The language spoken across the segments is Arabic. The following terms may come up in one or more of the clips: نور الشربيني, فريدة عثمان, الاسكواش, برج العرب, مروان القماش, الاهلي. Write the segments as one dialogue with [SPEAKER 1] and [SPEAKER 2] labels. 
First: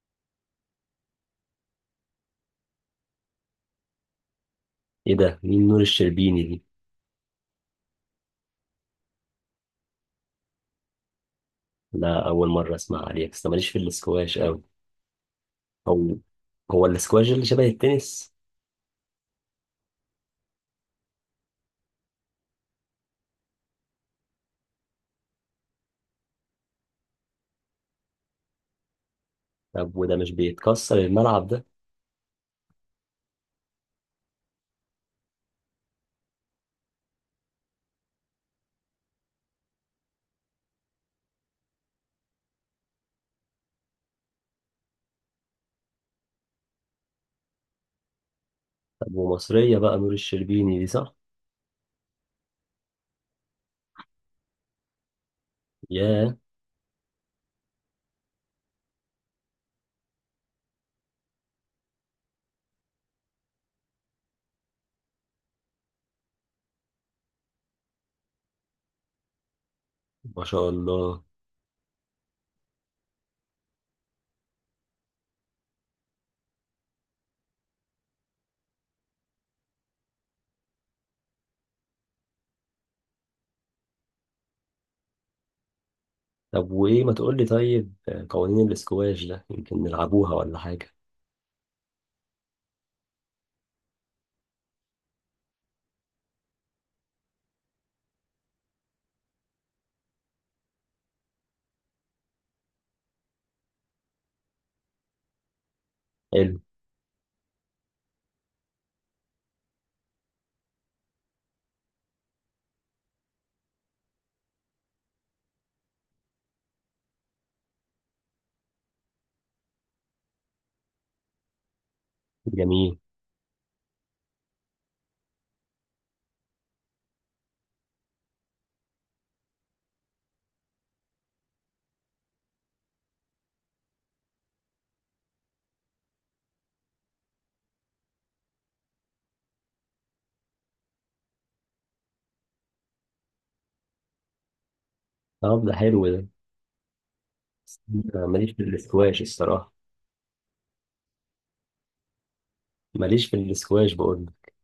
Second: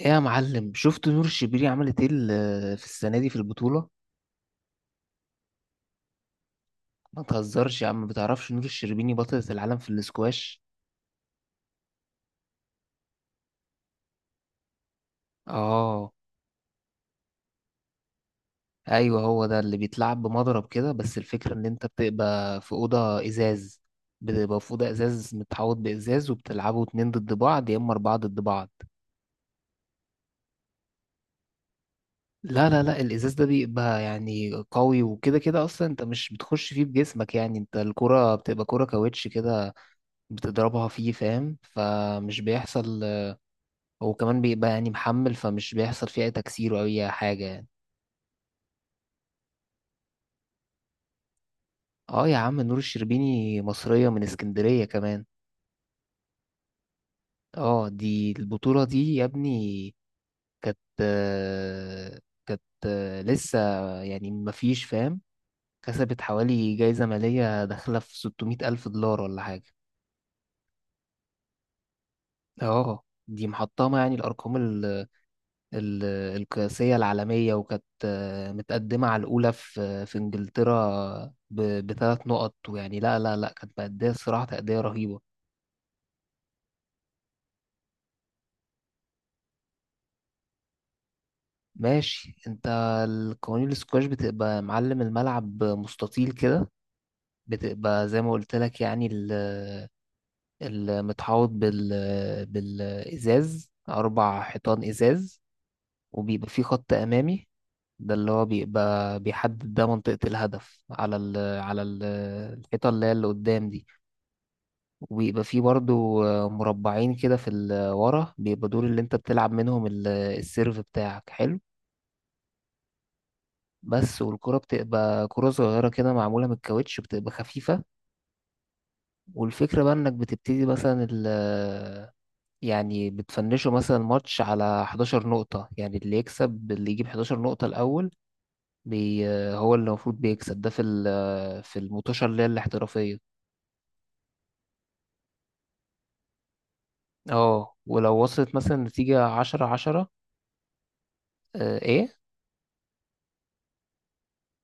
[SPEAKER 1] ايه يا معلم؟ شفت نور الشربيني عملت ايه في السنه دي في البطوله؟
[SPEAKER 2] ايه ده، مين نور الشربيني دي؟
[SPEAKER 1] ما تهزرش يا عم، ما بتعرفش نور الشربيني بطلة العالم في الاسكواش؟
[SPEAKER 2] لا، اول مره اسمع عليها، بس أنا ماليش في الاسكواش قوي.
[SPEAKER 1] اه،
[SPEAKER 2] هو هو الاسكواش اللي شبه التنس؟
[SPEAKER 1] ايوه هو ده اللي بيتلعب بمضرب كده، بس الفكره ان انت بتبقى في اوضه ازاز، متحوط بازاز، وبتلعبوا اتنين ضد بعض يا اما اربعه ضد بعض.
[SPEAKER 2] طب وده مش بيتكسر الملعب ده؟
[SPEAKER 1] لا، الازاز ده بيبقى يعني قوي، وكده كده اصلا انت مش بتخش فيه بجسمك، يعني انت الكره بتبقى كره كاوتش كده، بتضربها فيه، فاهم؟ فمش بيحصل. وكمان بيبقى يعني محمل، فمش بيحصل فيه أي تكسير أو أي حاجة يعني.
[SPEAKER 2] طب ومصريه بقى نور الشربيني دي، صح؟
[SPEAKER 1] اه يا عم، نور الشربيني مصرية من اسكندرية كمان.
[SPEAKER 2] ياه،
[SPEAKER 1] اه، دي البطولة دي يا ابني كانت لسه يعني مفيش، فاهم؟ كسبت حوالي جايزة مالية داخلة في 600 ألف دولار ولا حاجة.
[SPEAKER 2] ما شاء الله.
[SPEAKER 1] اه، دي محطمة يعني الأرقام ال- القياسية العالمية، وكانت متقدمة على الأولى في في إنجلترا بثلاث نقط، ويعني لا، كانت مأدية الصراحة تأدية رهيبة.
[SPEAKER 2] طب وايه، ما تقول لي؟ طيب، قوانين الاسكواش ده يمكن نلعبوها ولا حاجه؟
[SPEAKER 1] ماشي انت. القوانين السكواش بتبقى معلم، الملعب مستطيل كده، بتبقى زي ما قلت لك يعني المتحوط بال بالإزاز، أربع حيطان إزاز، وبيبقى
[SPEAKER 2] حلو.
[SPEAKER 1] في خط امامي. ده اللي هو بيبقى بيحدد ده منطقة الهدف على على الحيطة اللي هي اللي قدام دي، وبيبقى فيه برضو مربعين كده في ورا، بيبقى دول اللي انت بتلعب منهم السيرف بتاعك، حلو.
[SPEAKER 2] جميل.
[SPEAKER 1] بس، والكرة بتبقى كرة صغيرة كده، معمولة من الكاوتش، بتبقى خفيفة. والفكرة بقى انك بتبتدي مثلا يعني بتفنشوا مثلا الماتش على 11 نقطة، يعني اللي يكسب اللي يجيب 11 نقطة الأول بي هو اللي المفروض بيكسب ده في في المطوشة اللي هي الاحترافية.
[SPEAKER 2] طب ده حلو ده.
[SPEAKER 1] اه ولو
[SPEAKER 2] أنا ماليش
[SPEAKER 1] وصلت
[SPEAKER 2] في
[SPEAKER 1] مثلا
[SPEAKER 2] الاسكواش
[SPEAKER 1] نتيجة عشرة
[SPEAKER 2] الصراحه،
[SPEAKER 1] عشرة. آه ايه.
[SPEAKER 2] ماليش في الاسكواش بقول لك.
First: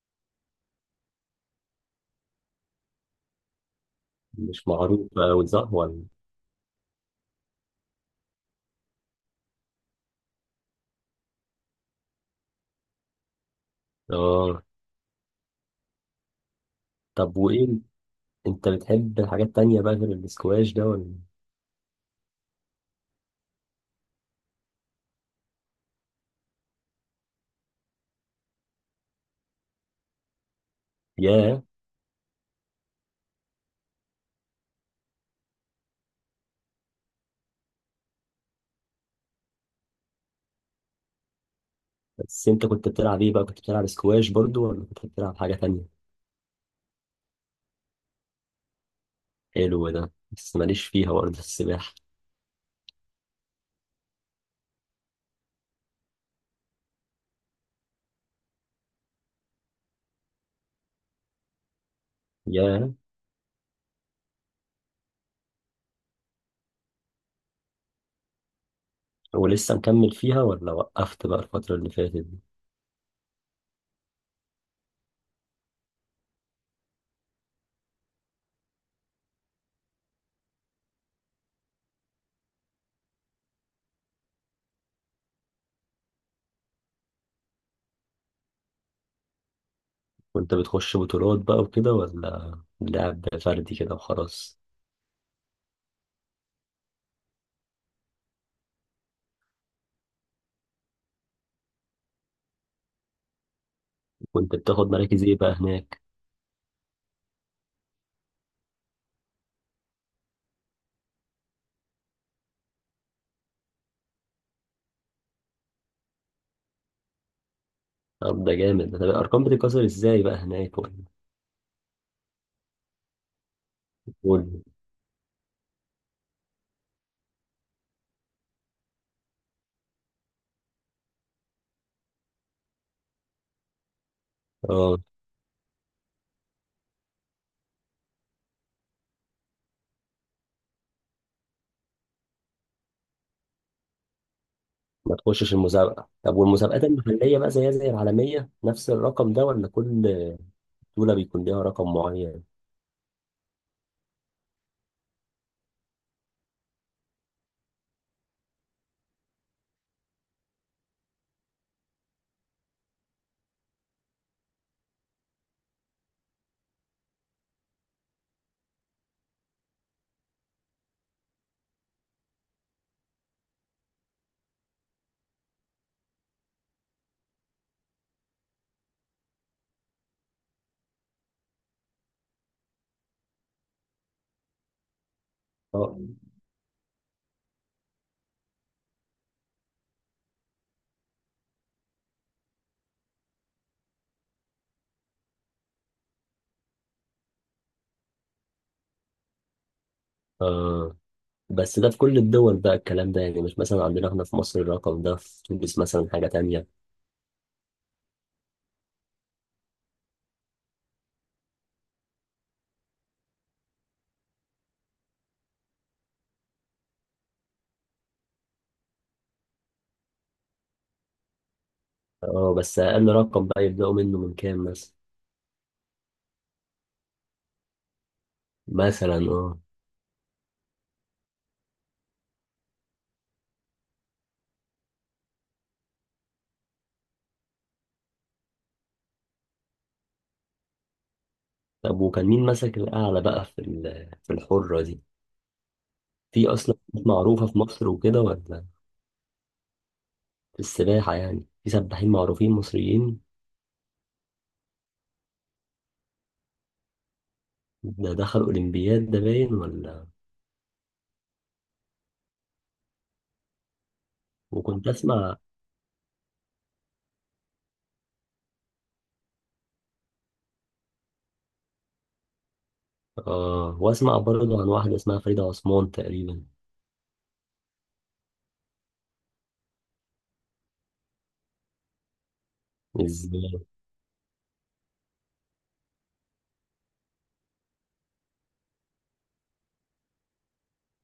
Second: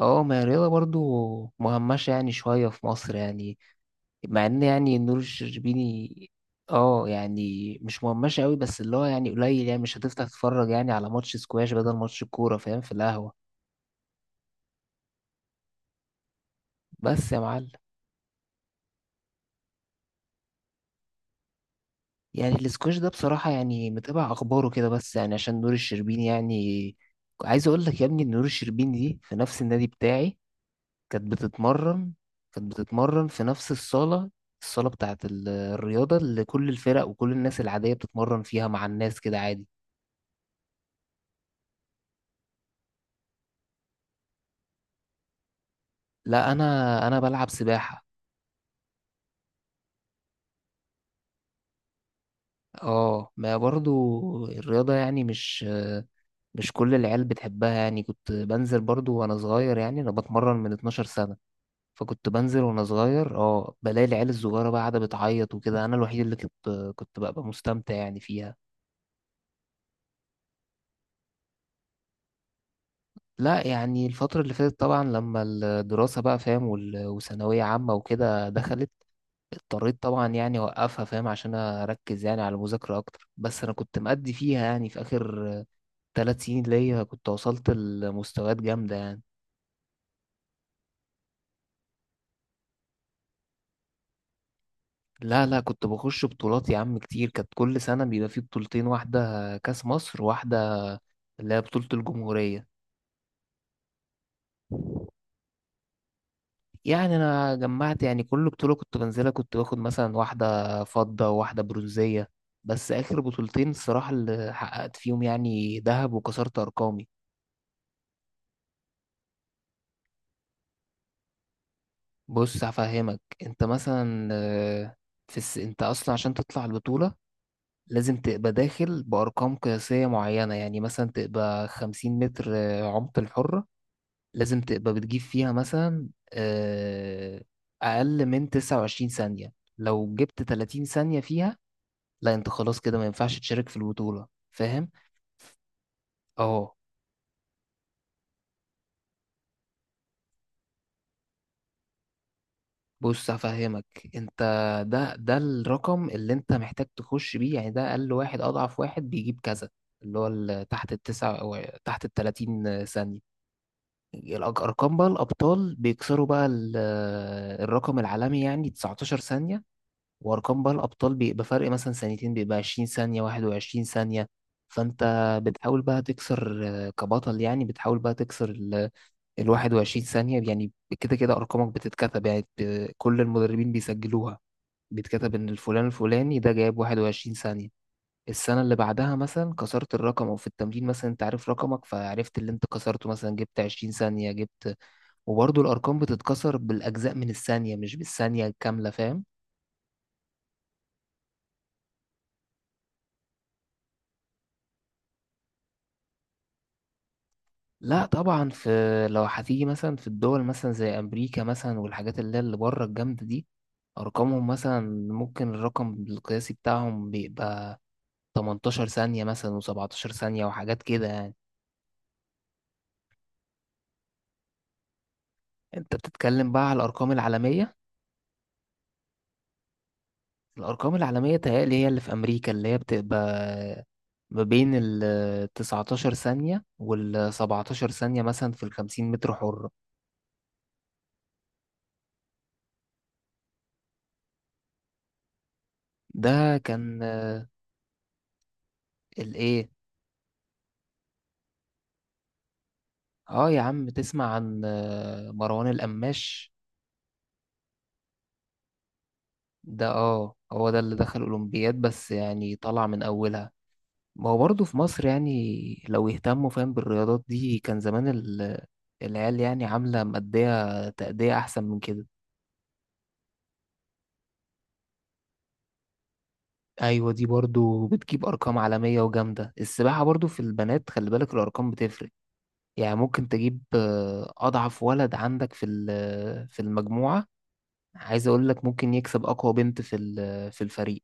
[SPEAKER 1] اه ما هي الرياضة برضو مهمشة يعني شوية في مصر يعني، مع ان
[SPEAKER 2] مش
[SPEAKER 1] يعني
[SPEAKER 2] معروف
[SPEAKER 1] نور
[SPEAKER 2] قوي، صح ولا؟
[SPEAKER 1] الشربيني، اه يعني مش مهمشة قوي، بس اللي هو يعني قليل، يعني مش هتفتح تتفرج يعني على ماتش سكواش بدل ماتش الكورة، فاهم؟ في القهوة.
[SPEAKER 2] اه.
[SPEAKER 1] بس
[SPEAKER 2] طب
[SPEAKER 1] يا
[SPEAKER 2] وايه،
[SPEAKER 1] معلم.
[SPEAKER 2] انت بتحب الحاجات التانية بقى غير الاسكواش ده ولا؟
[SPEAKER 1] يعني الاسكواش ده بصراحة يعني متابع أخباره كده بس يعني عشان نور الشربيني يعني. عايز أقول لك يا ابني إن نور الشربيني دي في نفس النادي بتاعي كانت
[SPEAKER 2] ياه.
[SPEAKER 1] بتتمرن، في نفس الصالة، الصالة بتاعة الرياضة اللي كل الفرق وكل الناس العادية بتتمرن فيها مع الناس كده عادي.
[SPEAKER 2] بس انت كنت بتلعب ايه بقى؟ كنت بتلعب اسكواش برضو ولا كنت بتلعب حاجة تانية؟
[SPEAKER 1] لا أنا بلعب سباحة.
[SPEAKER 2] حلو ده، بس ماليش فيها برضه السباحة.
[SPEAKER 1] اه، ما برضو الرياضة يعني مش، مش كل العيال بتحبها يعني. كنت بنزل برضو وأنا صغير، يعني أنا بتمرن من 12 سنة، فكنت بنزل وانا
[SPEAKER 2] ياه.
[SPEAKER 1] صغير، اه بلاقي العيال الصغيره بقى قاعده بتعيط وكده، انا الوحيد اللي كنت كنت ببقى مستمتع يعني فيها.
[SPEAKER 2] ولسه مكمل فيها ولا وقفت بقى الفترة اللي فاتت دي؟
[SPEAKER 1] لا يعني الفتره اللي فاتت طبعا لما الدراسه بقى، فاهم؟ وثانويه عامه وكده دخلت، اضطريت طبعا يعني اوقفها، فاهم؟ عشان اركز يعني على المذاكره اكتر. بس انا كنت مأدي فيها يعني في اخر ثلاث سنين ليا، كنت وصلت لمستويات جامده يعني.
[SPEAKER 2] كنت بتخش بطولات بقى وكده ولا لعب فردي كده وخلاص؟
[SPEAKER 1] لا، كنت بخش بطولات يا عم كتير، كانت كل سنه بيبقى في بطولتين، واحده كاس مصر، وواحده اللي هي بطوله الجمهوريه.
[SPEAKER 2] كنت بتاخد مراكز ايه بقى هناك؟
[SPEAKER 1] يعني انا جمعت يعني كل بطوله كنت بنزلها كنت باخد مثلا واحده فضه وواحده برونزيه، بس اخر بطولتين الصراحه اللي حققت فيهم يعني ذهب وكسرت ارقامي.
[SPEAKER 2] طب ده جامد ده. الارقام بتتكسر ازاي بقى هناك ولا؟
[SPEAKER 1] بص هفهمك، انت مثلا
[SPEAKER 2] قول.
[SPEAKER 1] انت اصلا عشان تطلع البطوله لازم تبقى داخل بارقام قياسيه معينه، يعني مثلا تبقى 50 متر عمق الحره، لازم تبقى
[SPEAKER 2] اه.
[SPEAKER 1] بتجيب فيها مثلا اقل من 29 ثانيه. لو جبت 30 ثانيه فيها، لا انت خلاص كده ما ينفعش تشارك في البطولة، فاهم؟
[SPEAKER 2] ما تخشش المسابقة. طب
[SPEAKER 1] اه.
[SPEAKER 2] والمسابقات المحلية بقى زيها زي العالمية، نفس الرقم ده ولا كل دولة بيكون ليها رقم معين؟
[SPEAKER 1] بص هفهمك انت، ده الرقم اللي انت محتاج تخش بيه، يعني ده اقل واحد، اضعف واحد بيجيب كذا، اللي هو تحت التسعة او تحت التلاتين ثانية. ارقام بقى الابطال بيكسروا بقى الرقم العالمي يعني 19 ثانية، وارقام بقى الابطال بيبقى فرق مثلا ثانيتين، بيبقى 20 ثانية 21 ثانية. فانت بتحاول بقى تكسر كبطل، يعني بتحاول بقى تكسر ال 21 ثانية يعني. كده كده أرقامك بتتكتب يعني كل المدربين بيسجلوها، بيتكتب إن الفلان
[SPEAKER 2] اه.
[SPEAKER 1] الفلاني ده جايب 21 ثانية. السنة اللي بعدها مثلا كسرت الرقم، أو في التمرين مثلا أنت عارف رقمك، فعرفت اللي أنت كسرته، مثلا جبت 20 ثانية جبت. وبرضه الأرقام بتتكسر بالأجزاء من الثانية مش بالثانية الكاملة، فاهم؟
[SPEAKER 2] آه. بس ده في كل الدول بقى الكلام ده، يعني مش مثلا عندنا احنا في مصر الرقم ده في تونس مثلا حاجة تانية؟
[SPEAKER 1] لا طبعا، في، لو هتيجي مثلا في الدول مثلا زي أمريكا مثلا والحاجات اللي هي اللي بره الجامدة دي، أرقامهم مثلا ممكن الرقم القياسي بتاعهم بيبقى 18 ثانية مثلا و17 ثانية وحاجات كده يعني.
[SPEAKER 2] اه، بس أقل رقم بقى يبدأوا منه من كام مثلا؟
[SPEAKER 1] انت بتتكلم بقى على الأرقام العالمية.
[SPEAKER 2] مثلا اه.
[SPEAKER 1] الأرقام العالمية تهيألي هي اللي في أمريكا، اللي هي بتبقى ما بين ال 19 ثانية وال 17 ثانية مثلا في ال 50 متر حرة.
[SPEAKER 2] طب وكان مين ماسك الأعلى بقى في في الحرة دي؟ في
[SPEAKER 1] ده
[SPEAKER 2] أصلا
[SPEAKER 1] كان.
[SPEAKER 2] ناس معروفة في مصر وكده ولا؟
[SPEAKER 1] الإيه؟
[SPEAKER 2] في السباحة يعني، في سباحين معروفين مصريين؟
[SPEAKER 1] اه يا عم، تسمع عن مروان القماش؟
[SPEAKER 2] ده دخل أولمبياد ده باين
[SPEAKER 1] ده
[SPEAKER 2] ولا؟
[SPEAKER 1] اه هو ده اللي دخل أولمبياد، بس يعني طلع من أولها. ما هو برضه في
[SPEAKER 2] وكنت
[SPEAKER 1] مصر يعني
[SPEAKER 2] اسمع.
[SPEAKER 1] لو يهتموا، فاهم؟ بالرياضات دي كان زمان العيال يعني عاملة مأدية تأدية أحسن من كده.
[SPEAKER 2] آه، واسمع برضه عن واحدة اسمها فريدة عثمان تقريبا.
[SPEAKER 1] أيوة، دي برضو بتجيب أرقام عالمية وجامدة. السباحة برضو في البنات خلي بالك الأرقام بتفرق، يعني ممكن
[SPEAKER 2] ازاي؟
[SPEAKER 1] تجيب أضعف ولد عندك في في المجموعة. عايز أقول لك ممكن يكسب أقوى بنت في في الفريق.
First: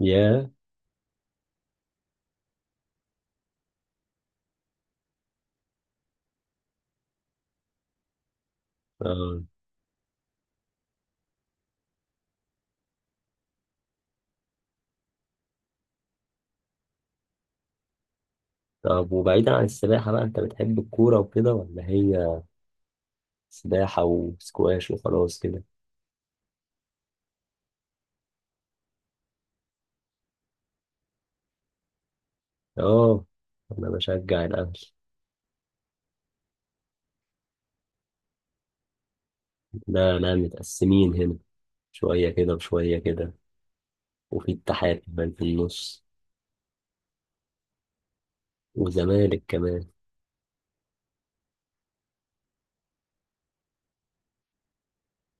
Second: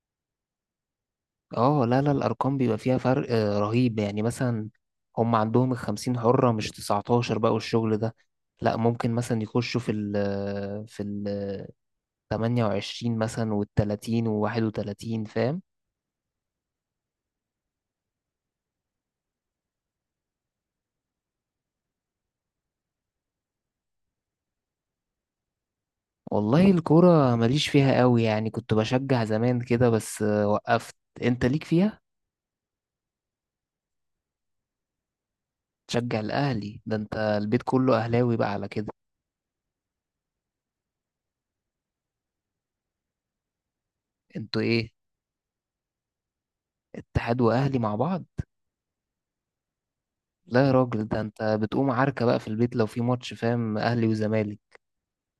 [SPEAKER 2] يا.
[SPEAKER 1] اه، لا، الأرقام بيبقى فيها فرق رهيب يعني. مثلا هم عندهم الخمسين حرة مش تسعتاشر بقى والشغل ده، لا ممكن مثلا
[SPEAKER 2] آه.
[SPEAKER 1] يخشوا في في ال 28 مثلا والتلاتين وواحد وتلاتين، فاهم؟
[SPEAKER 2] طب وبعيدا عن السباحة بقى، انت بتحب الكورة وكده ولا هي سباحة وسكواش وخلاص كده؟
[SPEAKER 1] والله الكورة ماليش فيها قوي، يعني كنت بشجع زمان كده بس وقفت. انت ليك فيها؟
[SPEAKER 2] اه، انا بشجع الاهلي.
[SPEAKER 1] تشجع الأهلي؟ ده انت البيت كله أهلاوي بقى على كده.
[SPEAKER 2] لا لا، متقسمين هنا، شوية كده وشوية كده، وفي
[SPEAKER 1] انتوا ايه؟
[SPEAKER 2] اتحاد كمان في النص.
[SPEAKER 1] اتحاد وأهلي مع بعض؟
[SPEAKER 2] وزمالك كمان.
[SPEAKER 1] لا يا راجل، ده انت بتقوم عركة بقى في البيت لو في ماتش، فاهم؟ أهلي وزمالك.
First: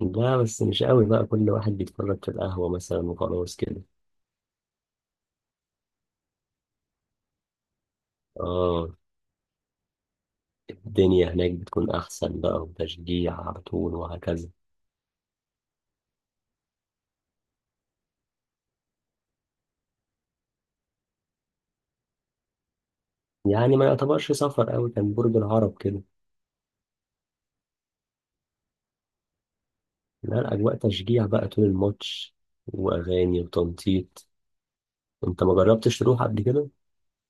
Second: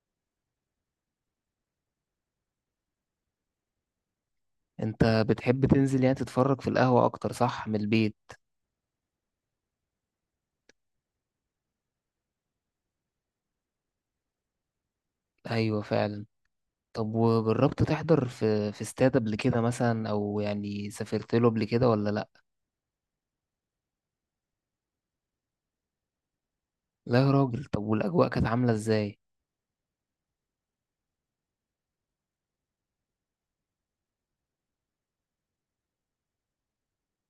[SPEAKER 2] لا بس مش قوي بقى، كل واحد بيتفرج في القهوة مثلا وخلاص كده.
[SPEAKER 1] انت بتحب تنزل يعني تتفرج في القهوة أكتر صح من البيت؟
[SPEAKER 2] اه، الدنيا هناك بتكون أحسن بقى، وتشجيع على طول وهكذا.
[SPEAKER 1] أيوة فعلا. طب وجربت تحضر في في استاد قبل كده مثلا، أو يعني سافرت له قبل كده ولا لأ؟
[SPEAKER 2] يعني ما يعتبرش سفر أوي، كان برج العرب كده.
[SPEAKER 1] لا يا راجل، طب والأجواء كانت عاملة ازاي؟
[SPEAKER 2] لا، الأجواء تشجيع بقى طول الماتش، وأغاني وتنطيط. أنت ما جربتش تروح قبل كده؟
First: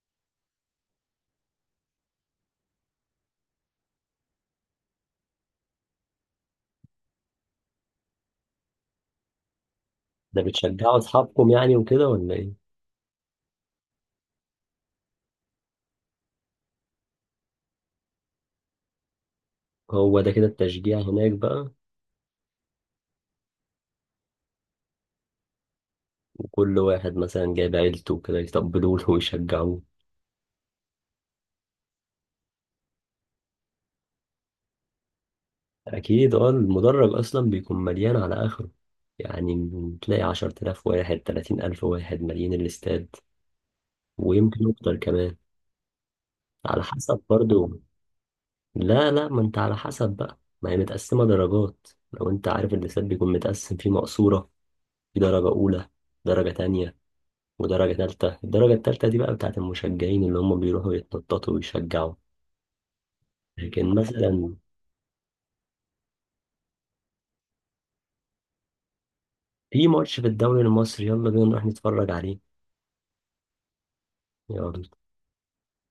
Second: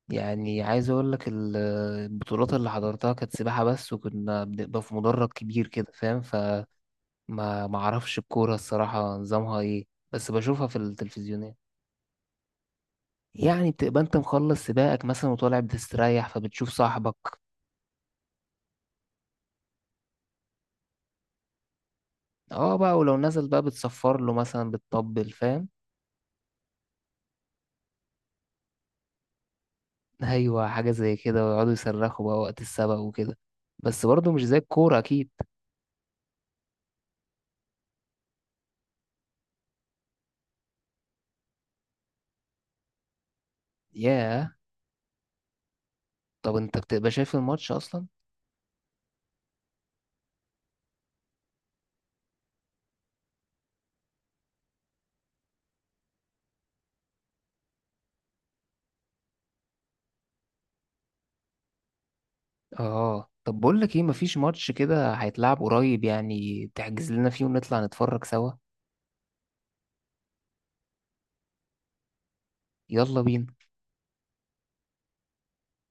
[SPEAKER 1] يعني عايز اقول لك البطولات اللي حضرتها كانت سباحة بس، وكنا بنبقى في مدرج كبير كده، فاهم؟ فما ما اعرفش الكورة الصراحة نظامها ايه، بس
[SPEAKER 2] ده
[SPEAKER 1] بشوفها في
[SPEAKER 2] بتشجعوا أصحابكم
[SPEAKER 1] التلفزيونات.
[SPEAKER 2] يعني وكده ولا إيه؟
[SPEAKER 1] يعني بتبقى انت مخلص سباقك مثلا وطالع بتستريح، فبتشوف صاحبك.
[SPEAKER 2] هو ده كده التشجيع هناك بقى.
[SPEAKER 1] اه بقى، ولو نزل بقى بتصفر له مثلا، بتطبل، فاهم؟
[SPEAKER 2] وكل واحد مثلا جايب عيلته كده يتقبلوا له ويشجعوه.
[SPEAKER 1] ايوه حاجة زي كده، ويقعدوا يصرخوا بقى وقت السبق وكده، بس برضه مش زي الكورة اكيد.
[SPEAKER 2] أكيد. أه، المدرج أصلا بيكون مليان على آخره، يعني تلاقي 10 آلاف واحد، 30 ألف واحد، مليان الاستاد.
[SPEAKER 1] ياه.
[SPEAKER 2] ويمكن أكتر كمان.
[SPEAKER 1] طب انت
[SPEAKER 2] على
[SPEAKER 1] بتبقى
[SPEAKER 2] حسب
[SPEAKER 1] شايف الماتش
[SPEAKER 2] برضو.
[SPEAKER 1] اصلا؟
[SPEAKER 2] لا لا، ما انت على حسب بقى، ما هي متقسمة درجات. لو انت عارف، اللسات بيكون متقسم، فيه مقصورة، في درجة أولى، درجة تانية، ودرجة تالتة. الدرجة التالتة دي بقى بتاعت المشجعين، اللي هم بيروحوا يتنططوا ويشجعوا.
[SPEAKER 1] اه، طب بقول
[SPEAKER 2] لكن
[SPEAKER 1] لك ايه، مفيش
[SPEAKER 2] مثلا
[SPEAKER 1] ماتش كده هيتلعب قريب يعني تحجز لنا فيه ونطلع نتفرج سوا؟
[SPEAKER 2] في ماتش في الدوري المصري، يلا بينا نروح نتفرج عليه.
[SPEAKER 1] يلا بينا.
[SPEAKER 2] يلا.